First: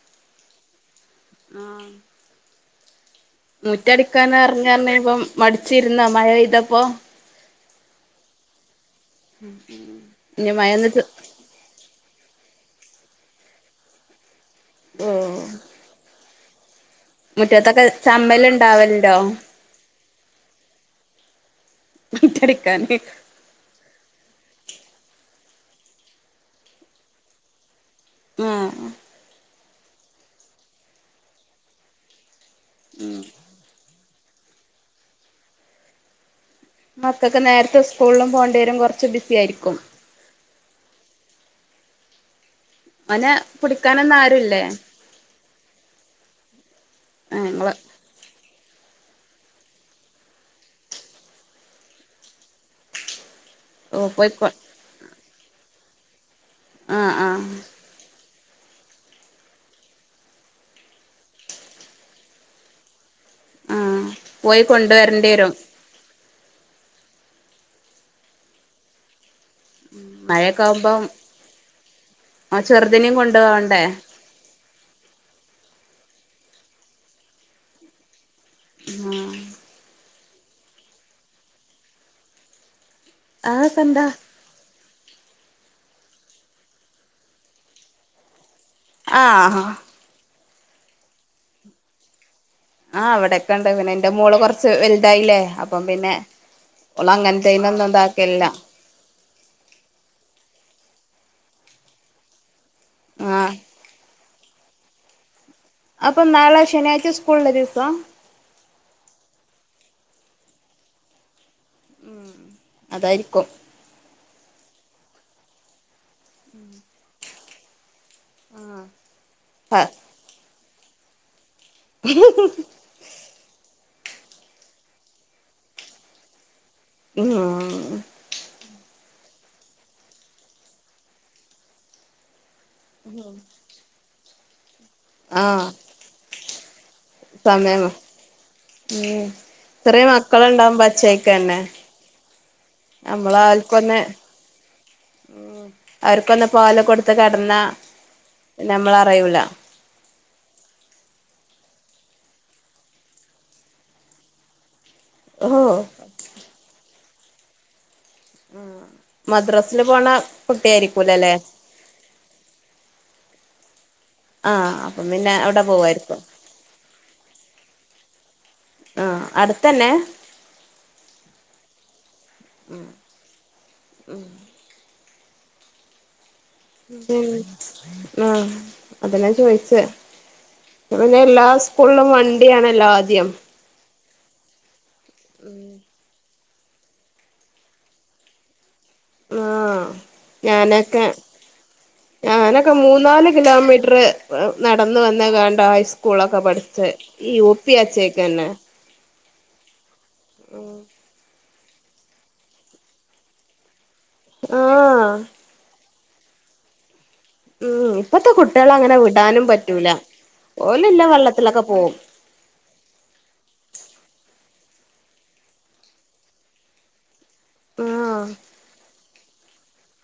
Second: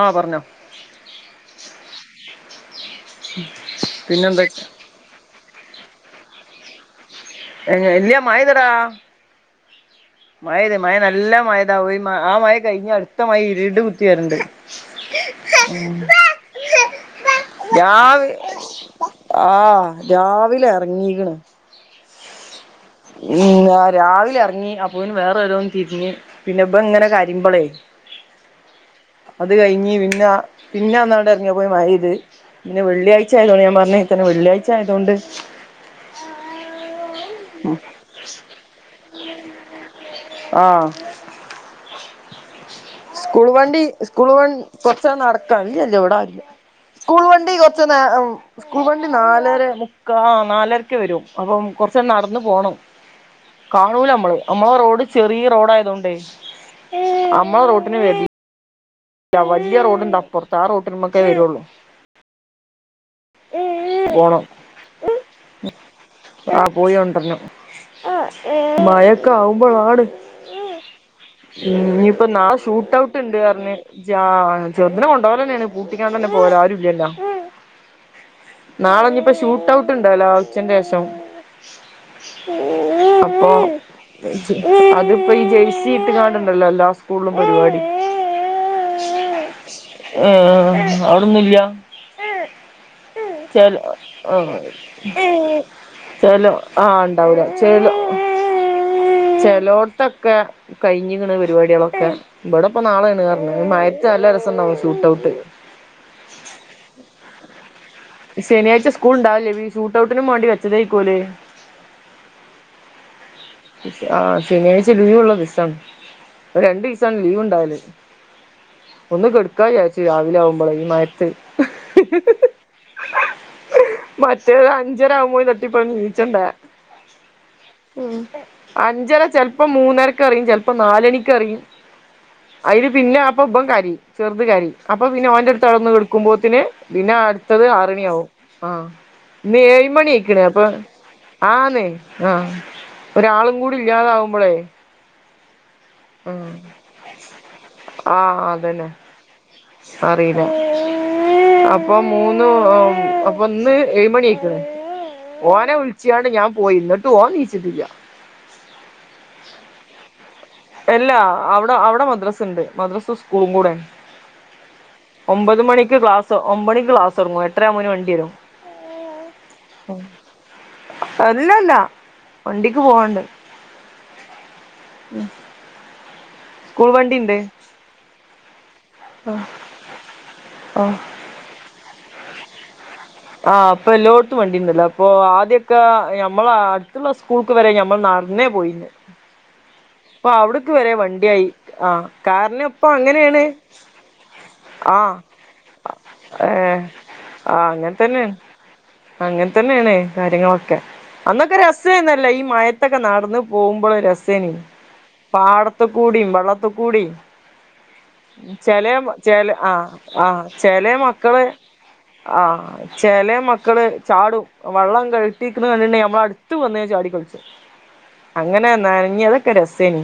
ആഹ് പറഞ്ഞോ ആഹ് മുറ്റടിക്കൻ പിന്നെന്ത [unintelligible] മടിച്ചിരുന്ന മയപെയ്തപ്പോ ഇല്ല മയെയ്തെടാ ഇനി മഴെയ്ത് മഴ മഴന്ന് നല്ല മഴ എന്താവോ ആ മയ കഴിഞ്ഞ് അടുത്ത മയ ഇരിട് കുത്തി വര്ണ്ട് ഓ മുറ്റത്തൊക്കെ രാവി ചമ്മല് ഉണ്ടാവലുണ്ടോ ആഹ് രാവിലെ എറങ്ങീക്ണ് മുറ്റടിക്കാന് ഉം രാവിലെ ഇറങ്ങി അപ്പോനി വേറെ ഓ രോന്ന് തിരിഞ്ഞ് പിന്നെ ഇബ ഇങ്ങനെ കരിമ്പളേ ഉം അത് കഴിഞ്ഞ് പിന്നെ പിന്നെന്നോട്ടെ റങ്ങിയാപ്പതിന് മയയ്ത് പിന്നെ വെള്ളിയാഴ്ചയതോണ്ട് ഞാൻ പറഞ് ഇച്ച്ന്ന് വെള്ളിയാഴ്ച ആയതോണ്ട് മക്കൾക് നേരത്തെ സ്കൂളിലും പോണ്ടിവരും കുറച്ച് ബിസി ആയിരിക്കും ആഹ് ഓനെ സ്കൂൾ വണ്ടി പിടിക്കാനൊന്നും സ്കൂൾ വണ്ടി ആരുല്ലേ കൊറച്ചണ് നടക്കാണ്ട് ഇല്ല ഇല്ല ഇവിടെ അ സ്കൂൾ ആഹ് വണ്ടി ഇങ്ങള് കൊറച്ച് നാ ഉം സ്കൂൾ വണ്ടി നാലര മുക്കാ ആ നാലരക്ക് വെരും അപ്പം കൊറച്ചണ് നടന്ന് പോണം. കാണൂല ഓഹ് അമ്മള് പോയിക്കോ അമ്മളെ റോഡ് ചെറിയെ റോഡ് ആയതോണ്ടെ ആഹ് ആഹ് അമ്മളെ റോട്ടിന് വര ല്ല വല്ല്യയ റോഡിണ്ട് അപ്പർത്ത് ആ റോട്ടി മക്കെ വരൊള്ളൂ. ആഹ് പോണം പോയി കൊണ്ടുവരേണ്ടി വരും ഉ. ആഹ് പോയി കൊണ്ടരണം മയ ക്കാവുമ്പളാണ് മഴയൊക്കെ ആകുമ്പം ഇഞ്ഞിപ്പൊ നാളെ ആഹ് ഷൂട്ട ചെറുതിനേം ഔട്ട് ഇണ്ട് കൊണ്ടു പറഞ്ഞ്. പോവണ്ടേ ആ ചെറ്തിനെ കൊണ്ടോവലെ ന്നെയാണ് കൂട്ടിക്കാണ്ടെന്നെ പോവല് ആരു ഇല്ല്യല്ലോ? നാളെ ഇഞ്പ്പ ഷൂട്ട് ഔട്ട് ഇണ്ടൊല്ലോ ഉച്ചന്റെ ശേഷം? പോണം. അതൊക്കെന്താ അതിപ്പോ ഈ ജേഴ്സി ഇട്ടുകാണ്ട്ണ്ടല്ലോ എല്ലാ സ്കൂളിലും പരിപാടി. ആഹ് ഏഹ് അവിടൊന്നുല്ല? ആഹ് ഇവടെ ക്കണ്ട് പിന്നെ ഇന്റെ മോള് ആഹ് കൊറച്ച് വലുതായില്ലേ അപ്പം പിന്നെ ചെലോ ഓള് അങ്ങൻത്തേയ്നൊന്നും ഇതാക്കലില്ല. ചെലോട്ത്തൊക്കെ കഴിഞ്ഞ് ക്ണ് പരിപാടിയാളൊക്കെ ഇവടെ പ്പൊ നാളേണ് ആഹ് പറഞ്ഞ് ഈ മയെത് നല്ല രെസണ്ടാവും ഷൂട്ട്ഔട്ട്. അപ്പ നാളെ ശനിയാഴ്ച സ്കൂളിള്ളെ ദിവസ? ശനിയാഴ്ച്ച സ്കൂൾ ഇണ്ടാവലില്ല ഈ ഷൂട്ട് ഔട്ടിന് മാണ്ടി വെച്ചതേയിക്കോല്. ഉം അതായിരിക്കും. ആഹ് ശെനിയാഴ്ച്ച ലീവ്ള്ള ദിവസാണ് അത് രണ്ടീസാണ് ലീവ് ഇണ്ടാവല്. ഒന്ന് കെടുക്കാ വിചാരിച്ചു ഈ രാവിലെ ആവുമ്പളെ ഈ മയത്ത്. ഹി ഹി മറ്റേത് അഞ്ചര ആകുമ്പോത്തിന് തട്ടിപ്പെടഞ്ഞ് നീച്ചണ്ടേ? ഉം അഞ്ചര ചെലപ്പോ മൂന്നരക്ക അറിയും ചെലപ്പോ നാലണിക്ക് അറിയും. അയില് പിന്നെ അപ്പ ഇബൻ കരീം ചെറുത് കരീം. അപ്പൊ പിന്നെ ഓന്റെ ആഹ് അടുത്ത് അവടന്ന് കെടുക്കുമ്പോത്തിന് പിന്നെ ആ ത് സമയം ആറ് മണിയാവും ആഹ് ഉം ഇന്ന് ഏഴ് ചെറിയ മണ്യായിക്കണ് അപ്പൊ മക്കളുണ്ടാവുമ്പോ പച്ചേക്കന്നെ ആന്ന് ആഹ് നമ്മള് ഒരാളും കൂടി ആർക്കൊന്ന് ഇല്ലാതാവുമ്പളെ അവർക്കൊന്ന് പാല് കൊടുത്ത് കെടന്നാ ഞമ്മള അറിയൂല അറീല അപ്പൊ മൂന്ന് അപ്പൊ ഇന്ന് ഏഴുമണിയായിക്കണ് ഓഹ് ഓനെ വിളിച്ചികാണ്ട് ഞാൻ പോയി ഇന്നട്ടും ഓൻ നീച്ചിട്ടില്ല. മദ്രസില് പോണ എല്ലാ കുട്ടിയായിരിക്കൂലല്ലേ അവടെ അവടെ മദ്രസ്ണ്ട് മദ്രസ് സ്കൂളും കൂടെ ആഹ് അപ്പം പിന്നെ അവിടെ ഒമ്പത് മണിക്ക് പോവായിരിക്കും ക്ലാസ് ഒമ്പണിക്ക് ക്ലാസ് തൊടങ്ങും എട്ടരാവുമ്പോത്തിന് വണ്ടി വെരും ആഹ് അടുത്തന്നെ അല്ലല്ല വണ്ടിക്ക് പോവാണ്ട് സ്കൂൾ പിന്നെ വണ്ടിണ്ട് ആഹ് അതെന്നെ ഞാൻ ചോയിച്ചെ ആഹ് [unintelligible] എല്ലാ സ്കൂളിലും വണ്ടിയാണല്ലോ ആദ്യം ആഹ് ഇപ്പൊ എല്ലോട്ത്തും വണ്ടിണ്ടല്ലോ അപ്പൊ ആദ്യൊക്കെ ഞമ്മളെ അടുത്തുള്ള സ്കൂൾ ക്ക് വരെ ഞമ്മള് നടന്നേ പോയിന്നത്. ആഹ് ഞാനൊക്കെ വണ്ടിയായി ആഹ് കാരണം ഞാനൊക്കെ ഇപ്പൊ മൂന്നാല് അങ്ങനെയാണ് കിലോമീറ്റർ നടന്ന് ആഹ് വന്ന് കാണ്ട ഹൈസ്കൂളൊക്കെ ഏഹ് പഠിച്ചത് ഈ യു പി അച്ചേക്കന്നെ അങ്ങൻതന്നേണ് കാര്യങ്ങളൊക്കെ അന്നൊക്കെ രസേന്നല്ല ഈ മയത്തൊക്കെ നടന്ന് പോകുമ്പോൾ രസേനി ആഹ് പാട ത്ത്കൂടിയും വെള്ളത്തി കൂടിം ഉം ഇപ്പത്തെ കുട്ടികളെ ചെലെ അങ്ങനെ വിടാനും ചെലെ പറ്റൂല ആഹ് ആഹ് ചെലേ ഓലെല്ല മക്കള് വെള്ളത്തിലൊക്കെ പോവും ആഹ് ചെലേ മക്ക ക്കള് ചാടും വെള്ളം കെട്ടിരിക്കുന്ന കണ്ടിണ്ടെ നമ്മളെ അടുത്ത് വന്ന് ചാടി കളിച്ചും ആഹ് അങ്ങനെ നനഞ്ഞ് അതൊക്കെ ഒര് രസേനി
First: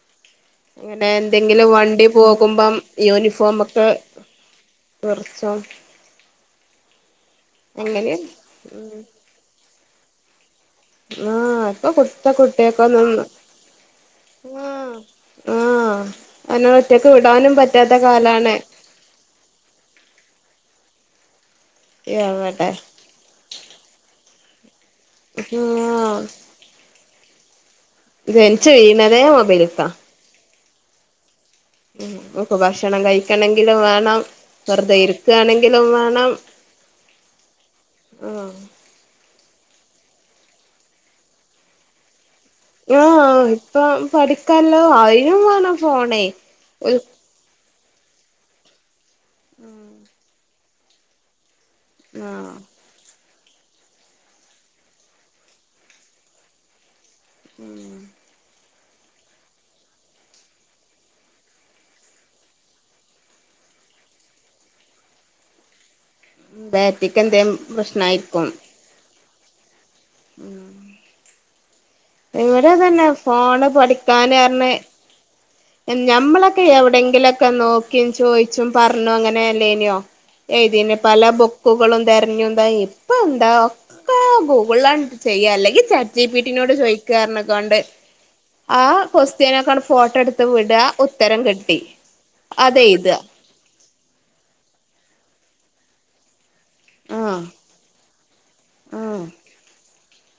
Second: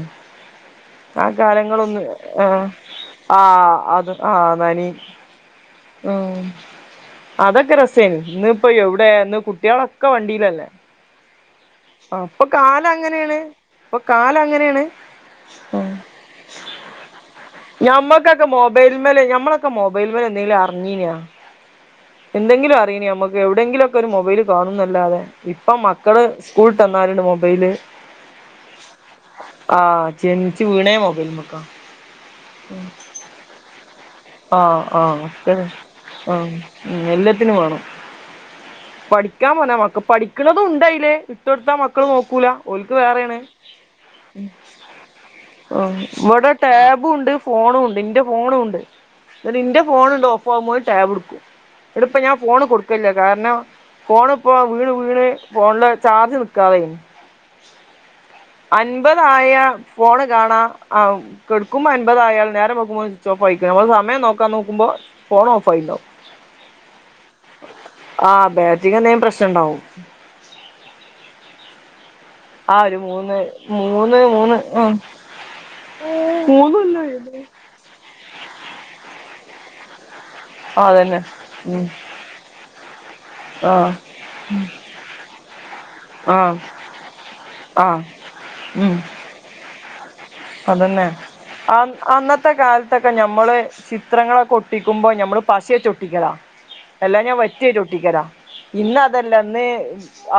അങ്ങനെ ആ എന്തെങ്കിലും കാലങ്ങളൊന്ന് വണ്ടി ആഹ് പോക്മ്പം ആഹ് യൂണിഫോമൊക്കെ അത് ആഹ് നനയും വ [inaudible] ഉം അതൊക്കെ രസേന്ന് അങ്ങനെ ഇന്ന് ഇപ്പം എവിടെ ഇന്ന് കുട്ട്യാളൊക്കെ വണ്ടിലല്ലേ ആഹ് ഇപ്പൊ ആ കുത്ത ഇപ്പൊ കാലം കുട്ടിയക്കൊന്നും അങ്ങനേണ് അപ്പൊ കാലം അങ്ങനേണ് ആഹ് ആഹ് അനെ ഒറ്റക്ക് വിടാനും പറ്റാത്ത ഞമ്മക്കൊക്കെ കാലാണ് മൊ മൊബൈൽമല് ഞമ്മളൊക്കെ മൊബൈൽമെലെന്തെങ്കിലും അറിഞ്ഞീനാ എവടെ എന്തെങ്കിലും നമുക്ക് എവിടെങ്കിലും ഒക്കെ ഒരു മൊബൈല് കാണുംന്നല്ലാതെ ഇപ്പൊ ആഹ് മക്കള് സ്കൂളിട്ട് വന്നാല്ണ്ട് മൊബൈല് ജനിച്ച് വീഴ്ണതേ മൊബൈലിക്കാ ജനിച്ച് വീണേ മൊബൈൽമക്ക നക്ക് ഭക്ഷണം കഴിക്കണെങ്കിലും വേണം ആഹ് വെറുതെ ആഹ് ഒക്കെ ഇരുക്കാണെങ്കിലും വേണം ആഹ് ഉം എല്ലത്തിനും വേണം ആഹ് പഠിക്കാൻ പറഞ്ഞാ മ പഠിക്ക്ണതും ഇണ്ടയില് ഇട്ടൊടുത്താ മക്കൾ നോക്കൂല ഓൽക്ക് വേറേണ് ആഹ് ഇപ്പം പഠിക്കാല്ലോ അയിനും വേണം ഫോണേ ഇവിടെ ഒരു ടാബും ഇണ്ട് ഫോണും ഇണ്ട് ഇന്റെ ഫോണുംണ്ട് എന്നിട്ട് ഇന്റെ ഫോണിണ്ട് ഓഫ് ആവുമ്പോ ടാബ് എടുക്കും ഇങ്ങട്ട് ഇപ്പം ഞാൻ ആഹ് ഫോൺ കൊടുക്കു ക്കല്ല്യ കാരണം ഫോണ് ഇപ്പോ വീണ് വീണ് ഫോണില് ചാർജ് നി ക്കാതായി അൻപതായ ഫോണ് കാണാ ആഹ് കടുുമ്പോ അമ്പപതായയാൽ നേരെ കെട്ക്ക്മ്പോ അൻപത് ആയാൽ നേരം വെളുക്കുംമ്പോത്തിനു സ്വിച്ച് ഓഫ് ആയി നമ്മള് സമയം നോക്കാ നോക്കുമ്പോ ഫോൺ ഓഫ് ആയിണ്ടാവും ബാറ്ററിക്ക് എന്തേം പ്രശ്നായിരിക്കും എന്തേം പ്രശ്നം ഇണ്ടാവും ഉം ഇവിടെ ആ ഒരു തന്നെ മൂന്ന് ഫോണ് മൂന്ന് പഠിക്കാൻ മൂന്ന് പറഞ്ഞ് ആ ഞമ്മളൊക്കെ മൂന്ന് എവിടെങ്കിലും കൊല്ലായി ഒക്കെ നോക്കിയും ചോയിച്ചും പറഞ്ഞും അങ്ങനെ അല്ലേനോ ഏയിതീന്ന് അതന്നെ പല ഉം ബുക്കുകളും തെരഞ്ഞും എന്താ ഇപ്പൊ എന്താ ആ ഒക്ക ഗൂഗിള്ലണ്ട് ചെയ്യാ അല്ലെങ്കിൽ ആ ചാറ്റ്ജിപിട്ടിനോട് ചോദിക്കർഞ്ഞ്ക്കാണ്ട് ആ ഉം ആഹ് കൊസ്റ്റ്യനൊക്കണ്ട് ഫോട്ടോ എടു അതന്നെ അ അന്നത്തെ കാലത്തൊക്കെ അതെയ്താ ഞമ്മള് ശി ചിത്രങ്ങളൊക്കെ ഒട്ടിക്കുമ്പോ ഞമ്മള് പശേറ്റ് ഒട്ടിക്കലാ എല്ലാം ഞാൻ ആഹ് വറ്റിയേറ്റ് ഒട്ടിക്കലാ ഇന്ന് ആഹ് അതെല്ലാ ഇന്ന്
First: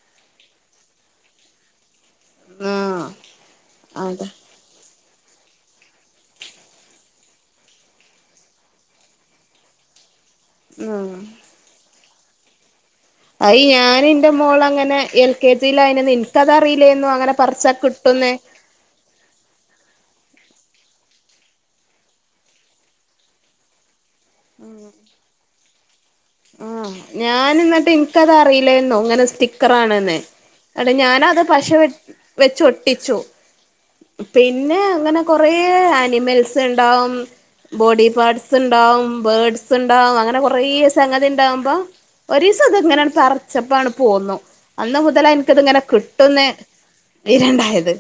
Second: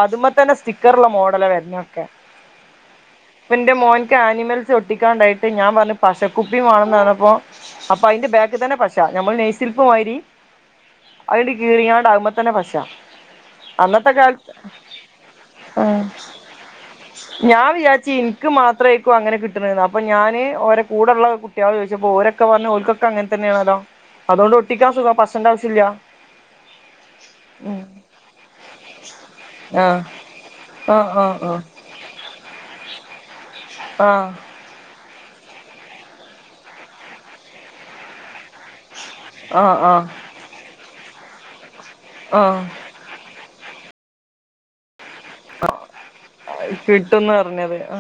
അതുമത്തന്നെ സ്റ്റിക്കറുള്ള മോഡലാ വരുന്ന ഒക്കെ ആഹ് ഇപ്പ ഇന്റെ മോൻക്ക് അതെ ആനിമൽ സ് ഒട്ടിക്കാണ്ടായിട്ട് ഞാൻ പറഞ്ഞു പശക്കുപ്പിയും വാണംന്നറിഞ്ഞപ്പോ അപ്പൊ അയിന്റെ ബാക്ക് തന്നെ പശ നമ്മളെ നെയ്സിൽപ്മായിരി ഉം അത്‌ണ്ട് കീറിങ്ങാണ്ട് അത് മ്മെതന്നെ പശ അയി ഞാൻ അന്നത്തെ ഇന്റെ കാലത്ത് മോള് അങ്ങനെ എൽ കെ ജിയില് ആഹ് ആയിനന്ന് ഇൻക്കത് അറിയില്ലേന്നു അങ്ങനെ പർച്ച കിട്ടുംന്ന് മാത്രയേ ക്കും അങ്ങനെ കിട്ട്ന്നത് അപ്പം ഞാന് ഓരെ കൂടെയുള്ള കുട്ടികളോട് ചോദിച്ചപ്പോ ഓര ഒക്കെ പറഞ്ഞ് ഓര്ക്കൊക്കെ അങ്ങനെ തന്നെയാണല്ലോ അതുകൊണ്ട് ഒട്ടിക്കാൻ സുഖം പശന്റെ ആവശ്യല്ല. ആഹ് ഞാന് എന്നിട്ട് എനിക്കത് അറിയില്ലായിരുന്നു അങ്ങനെ ആഹ് സ്റ്റിക്കറാണെന്ന് ഇങ്ങട് ആഹ് ഞാനത് ആഹ് പശ വെ വെച്ച് ഒട്ടിച്ചു ആഹ് പിന്നെ അങ്ങനെ കൊറേ ആനിമൽസ് ഇണ്ടാവും ബോഡി പാട്സ് ഇണ്ടാവും ബേഡ്സ് ആഹ് ആഹ് ഇണ്ടാവും അങ്ങനെ കൊറേ സംഗതി ഉണ്ടാകുമ്പോ ആഹ് ഒരി ആഹ് സുഖം ഇങ്ങനെ പറ ച്ചപ്പാണ് പോന്നു അന്ന് മുതലായി ഇൻക്ക് ഇതങ്ങനെ കിട്ടുന്ന് കിട്ടുംന്ന് വിവരം പറഞ്ഞത് ഇണ്ടായത്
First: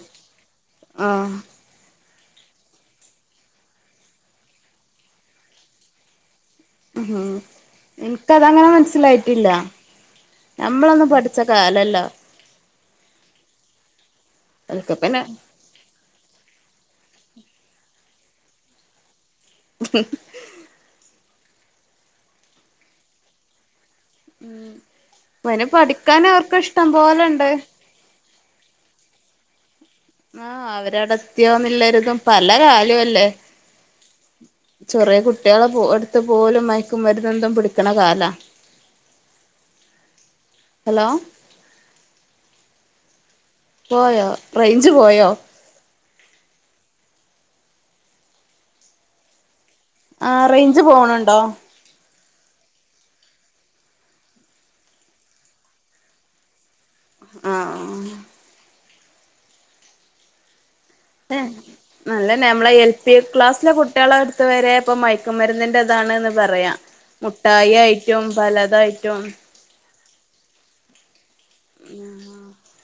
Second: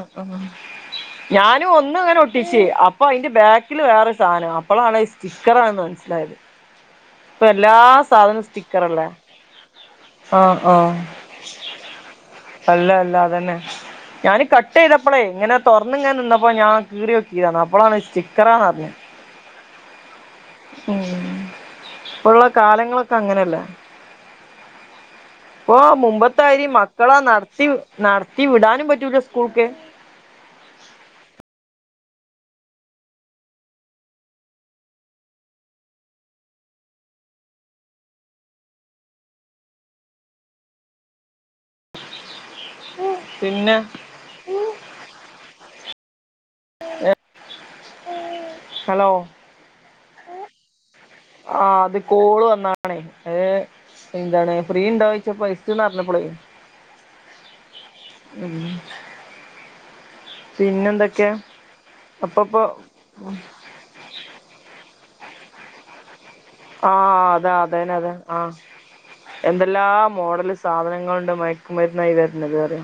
ആഹ് ല് ഒന്ന് ഇങ്ങനെ ഒട്ടിച്ച് അപ്പൊ അതിന്റെ ബാക്കില് വേറെ സാനം അപ്പോളാണ് സ്റ്റിക്കറാണന്ന് മനസ്സിലായത്. ഉം ഇപ്പം എല്ലാ സാധനവും എനിക്കതങ്ങനെ സ്റ്റിക്കറല്ലേ മനസ്സിലായിട്ടില്ല ആഹ് ആഹ് നമ്മളൊന്നും പഠിച്ച കാലല്ല അല്ല അല്ല അതന്നെ ഞാന് കട്ട് അതൊക്കെ എയ്തപ്പളേ പിന്നെ ഇങ്ങനെ തുറന്ന് ഇങ്ങനെ നിന്നപ്പോ ഞാൻ കീറി നോക്കിയതാണ് അപ്പോളാണ് സ്റ്റിക്കറാന്ന് അറിഞ്ഞേ [unintelligible] ഉം ഇപ്പള്ള കാലങ്ങളൊക്കെ അങ്ങനെയല്ലേ ഇവന് ഇപ്പൊ പഠിക്കാൻ അവർക്ക് മുമ്പെത്തായിരി ഇഷ്ടം മക്കളാ പോലെണ്ട് നടത്തി നടത്തി വിടാനും പറ്റൂല സ്കൂൾക്ക് ആഹ് അവര അവിടെത്തിയോന്ന്ള്ള ഒരുതും പല കാലവും അല്ലേ ചെറിയ കുട്ടികളെ പോ എടുത്ത് പോവലും മയക്ക്മരുന്ന് ഇതും പിടിക്ക്ണ കാല ഹലോ പിന്നെ പോയോ റേഞ്ച് പോയോ ഹലോ ആ റേഞ്ച് പോണ് ഉണ്ടോ ആ അത് കോള് വന്നതാണേ അത് എന്താണ് ഫ്രീ ഇണ്ടോയിച്ചപ്പോ എട്ത്ത് എന്ന് പറഞ്ഞപ്പോളേ ആഹ് ആ ആ ഉം പിന്നെന്തൊക്കെ ഏ നല്ലന്നെ അപ്പപ്പൊ നമ്മളെ എൽ പി ക്ലാസ്സിലെ കു കുട്ടികളെ എട്ത്ത് വരെ ഇപ്പം മയക്കുമരുന്നിൻ്റെ ഇതാണ് പറയാ ആ മുട്ടായി ആയിട്ടും പലതായിട്ടും എന്തെല്ലാം മോഡല് സാധനങ്ങളുണ്ട് മയക്കുമരുന്നായി വരുന്നത് അറിയോ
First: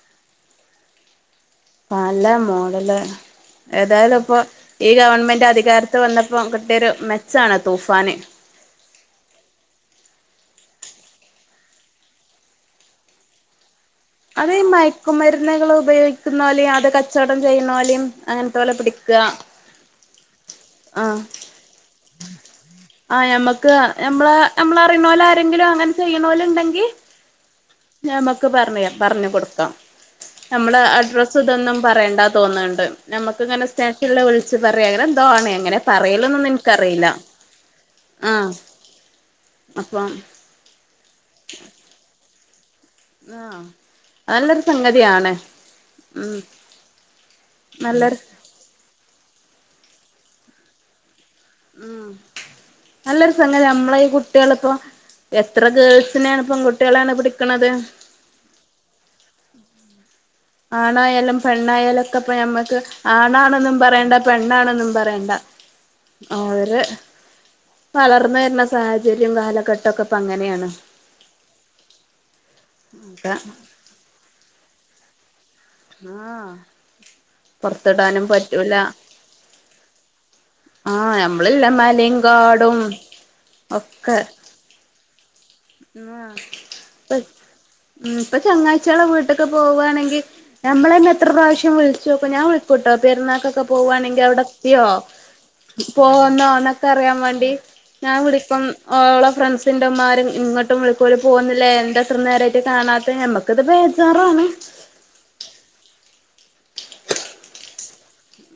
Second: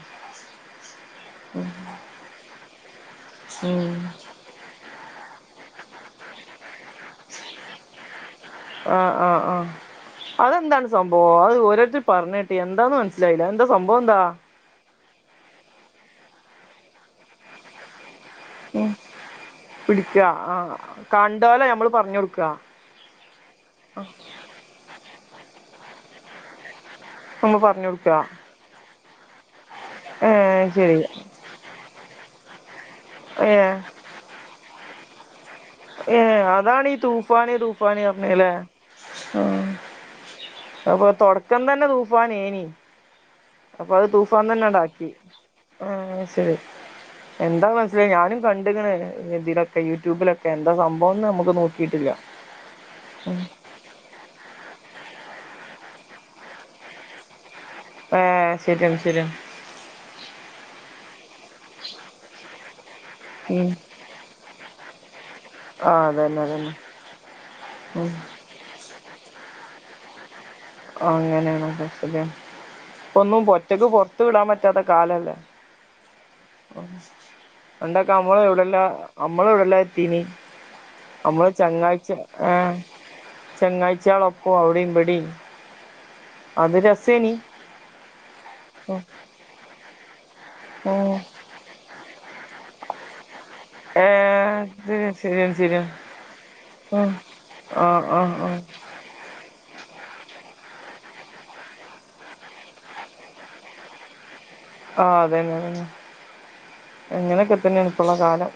[inaudible] പല മോഡല് ഉം ഏതായാലും ഇപ്പൊ ഈ ഗവൺമെൻറ് അധികാരത്തിൽ വന്നപ്പോൾ കിട്ടിയൊരു മെച്ചാണ് തൂഫാന് ആഹ് ആഹ് ആഹ് അതെന്താണ് സംഭവം അത് ഓരോരുത്തര് പറഞ്ഞ് കേട്ട് എന്താന്ന് മനസ്സിലായില്ല എന്താ സംഭവം എന്താ അത് മയക്കുമരുന്നുകള് ഉപയോഗിക്കുന്നോലെയും അത് കച്ചവടം ചെയ്യുന്നവരെയും ഉം പിടിക്കാ ആ ആഹ് കണ്ടോലെ ഞമ്മള് പറഞ്ഞു കൊടുക്കാ ആഹ് ഞമ്മക്ക് ഞമ്മള് നമ്മളറിയണോലാരെങ്കിലും അങ്ങനെ ചെയ്യണോലുണ്ടെങ്കി നമ്മൾ പറഞ്ഞ് കൊടുക്കണം പറഞ്ഞ് കൊടുക്കാം നമ്മള് അഡ്രസ് ഇതൊന്നും പറയേണ്ട തോന്നുന്നുണ്ട് നമക്ക് ഇങ്ങനെ ഏഹ് സ്നേ ക്കിള്ള വിളിച്ച് പറയാ അങ്ങനെ എന്തോ ആണ് അങ്ങനെ ഏഹ് അതാണീ തൂഫാന് തൂഫാന് പറഞ്ഞത് ല്ലേ ആഹ് വാ അപ്പൊ തൊടക്കം തന്നെ തൂഫാനേനി ആഹ് അപ്പൊ അത് തൂഫാൻ നല്ലൊരു തന്നെ അങ്ങടാക്കി സംഗതിയാണ് ആഹ് ഉം ശെരി എന്താ മനസ്സിലായി നല്ലൊരു ഞാനും കണ്ടിക്കണ് ഇതിലൊക്കെ യൂട്യൂബിലൊ എന്താ സംഭവംന്ന് നമുക്ക് നോക്കിയിട്ടില്ല ഉം നമ്മളേ കു ട്ടികളിപ്പോ എത്ര ഗേൾസിനെയാണ് പെൺകുട്ടികളെയാണ് പിടിക്കണത് ഏഹ് ശെരിയാണ് ശെരിയാണ് ആണായാലും പെണ്ണായാലും ഒക്കെ ഇപ്പം ഞമ്മക്ക് ഉം ആണാണെന്നും പറയണ്ട പെണ്ണാണെന്നും പറയണ്ട ആഹ് അതന്നെ അതന്നെ ഓര് ഉം വളർന്ന് വരുന്ന സാഹചര്യം കാലഘട്ടം ഒക്കെ ഇപ്പം അങ്ങനെയാണ് അങ്ങനെയാണ് അതെ ശെരിയാ ഇപ്പൊ ഒക്കെ ഒന്നും ഒറ്റക്ക് പൊറത്ത് വിടാൻ പറ്റാത്ത കാലല്ലേ ആഹ് പണ്ടൊക്കെ പൊറത്തിടാനും നമ്മള് പറ്റൂല എവിടെല്ലാം നമ്മള് എവിടെല്ലാം എത്തീനി ആഹ് നമ്മള് ഞമ്മളില്ല ചങ്ങായ്ച്ച മലയും ആഹ് കാടും ഒക്കെ ചങ്ങായ്ച്ചികളൊപ്പൊ അവിടെയും ഇവിടെയും ആഹ് അത് ഇപ്പ രസേനി ഉം ഇപ്പൊ ഉം ചങ്ങായ്ച്ചകളെ വീട്ടി ക്കൊക്കെ പോവാണെങ്കി നമ്മള് തന്നെ ഉം എത്ര പ്രാവശ്യം വിളിച്ചോക്കും ഞാൻ വിളിക്കൂട്ടോ പെരുന്നാക്കൊക്കെ പോവാണെങ്കി അവിടെ ഏഹ് എത്തിയോ ഇത് ശരിയാണ് ശരിയാണ് പോവുന്നോ എന്നൊക്കെ ഉം അറിയാൻ വേണ്ടി ആഹ് ഞാൻ ആഹ് ആഹ് വിളിക്കും ഓളെ ഫ്രണ്ട്സിന്റെ ഉമ്മാരും ഇങ്ങട്ടും വിളിക്കും ഓര് പോന്നില്ലേ എന്താ ഇത്ര നേരായിട്ട് കാണാത്തെ നമ്മക്കിത് ബേജാറാണ് ആഹ് അതന്നെ ഇങ്ങനെയൊക്കെത്തന്നെയാണ് ഇപ്പുള്ള കാലം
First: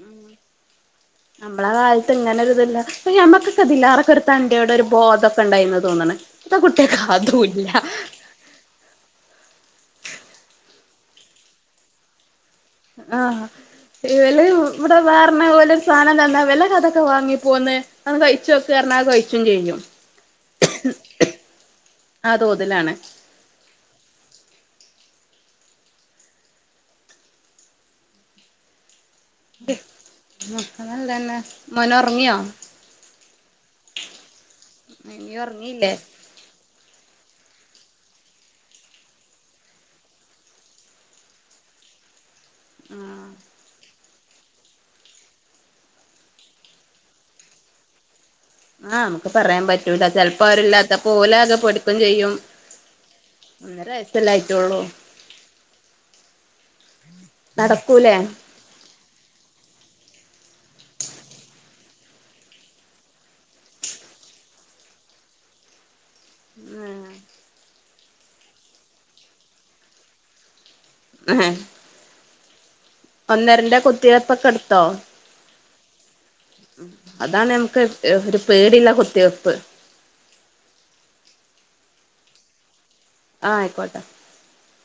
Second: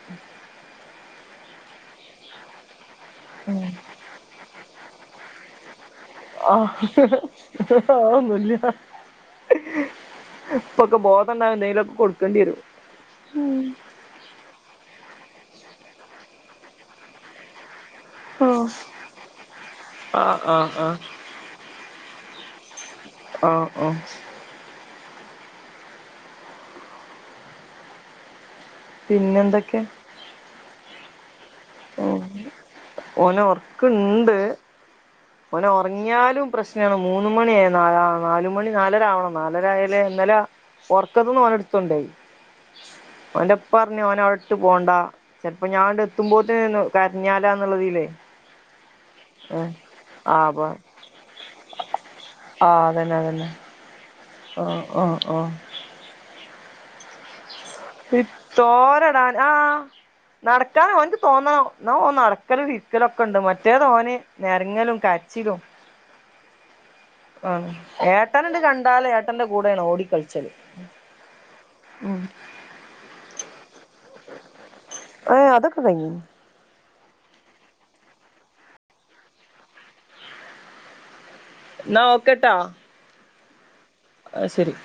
നമ്മളെ കാലത്ത് ഇങ്ങനെ ഒരു ഇതില്ല ഇയ്യോ അമ്മക്കൊക്കെ ഇതില്ലാറെക്കൊറെ തന്റേടോ ഒരു ബോധൊക്കെ ഉണ്ടായിന്നാ തോന്നണെ ആഹ് ആഹ് ഒന്നുല്ല്യാ ഇപ്പൊക്കെ ബോധം ഉണ്ടാവാൻ എന്തേലൊക്കെ കൊടുക്കേണ്ടി വരും ആഹ് ഉം ഇവല് ഇവിടെ വേറണ പോലൊരു സാധനം തന്നാ ഇവലകതൊക്കെ വാങ്ങി പോന്ന് അത് ആഹ് കഴിച്ചോക്ക് പറഞ്ഞാ കഴിച്ചും ചെയ്യും ആഹ് ആഹ് ആഹ് ആഹ് തോതിലാണ് ആഹ് -ആഹ് പിന്നെന്തൊക്കെയാ ഒക്കെ നല്ലന്നെ ഉം മോനൊറങ്ങിയോ ഓന് ഒറക്കുണ്ട് നീ ഓന് ഒറങ്ങിയില്ലേ ഒറങ്ങിയാലും പ്രശ് നാണ് മൂന്ന് മണിയായ ന ന നാലുമണി നാലര ആവണം നാലരായായാലേ ഇന്നലെ ഒറക്കത്തൂന്ന് ഓലെടുത്തോണ്ടോയി ആഹ് ഓന്റെ ഉപ്പ പറഞ്ഞ് ഓനെ അവിടിട്ട് പോണ്ട ചിലപ്പോ ഞാനങ്ങട്‌ എത്തുമ്പോ ത്തേനും കരഞ്ഞാലോന്നുള്ളയിതിലെ ആഹ് നമുക്ക് പറയാൻ പറ്റൂല ചെലപ്പോ ആഹ് അപ്പൊ അവരില്ലാത്തപ്പൊ ഓല് ആകെ പേടിക്കും ചെയ്യും തന്നെ തന്നെ ത്തിലായിട്ടോള്ളൂ നട ചോറിടാൻ ആഹ് നടക്കാൻ ഓനക്ക് തോന്നണം എന്നാ ഓ നടക്കല് ഇരിക്കലൊക്കെ ഒണ്ട് മറ്റേതോന് നെരങ്ങലും കരച്ചിലും [unintelligible] ആഹ് ഏട്ടനങ്ങട് കണ്ടാലെ ഏട്ടന്റെ കൂടെയാണ് ഓടിക്കളിച്ചല് [unintelligible] [unintelligible] ഒന്നരന്റെ കുത്തിവെപ്പോക്കെ എടുത്തോ ഏ അതൊക്കെ കഴിഞ്ഞു അതാണ് നമുക്ക് ഒരു പേടിള്ള കുത്തിവെപ്പ് എന്ന ഒക്കെട്ടാ ആഹ് ആയിക്കോട്ടെ ആഹ് ശരി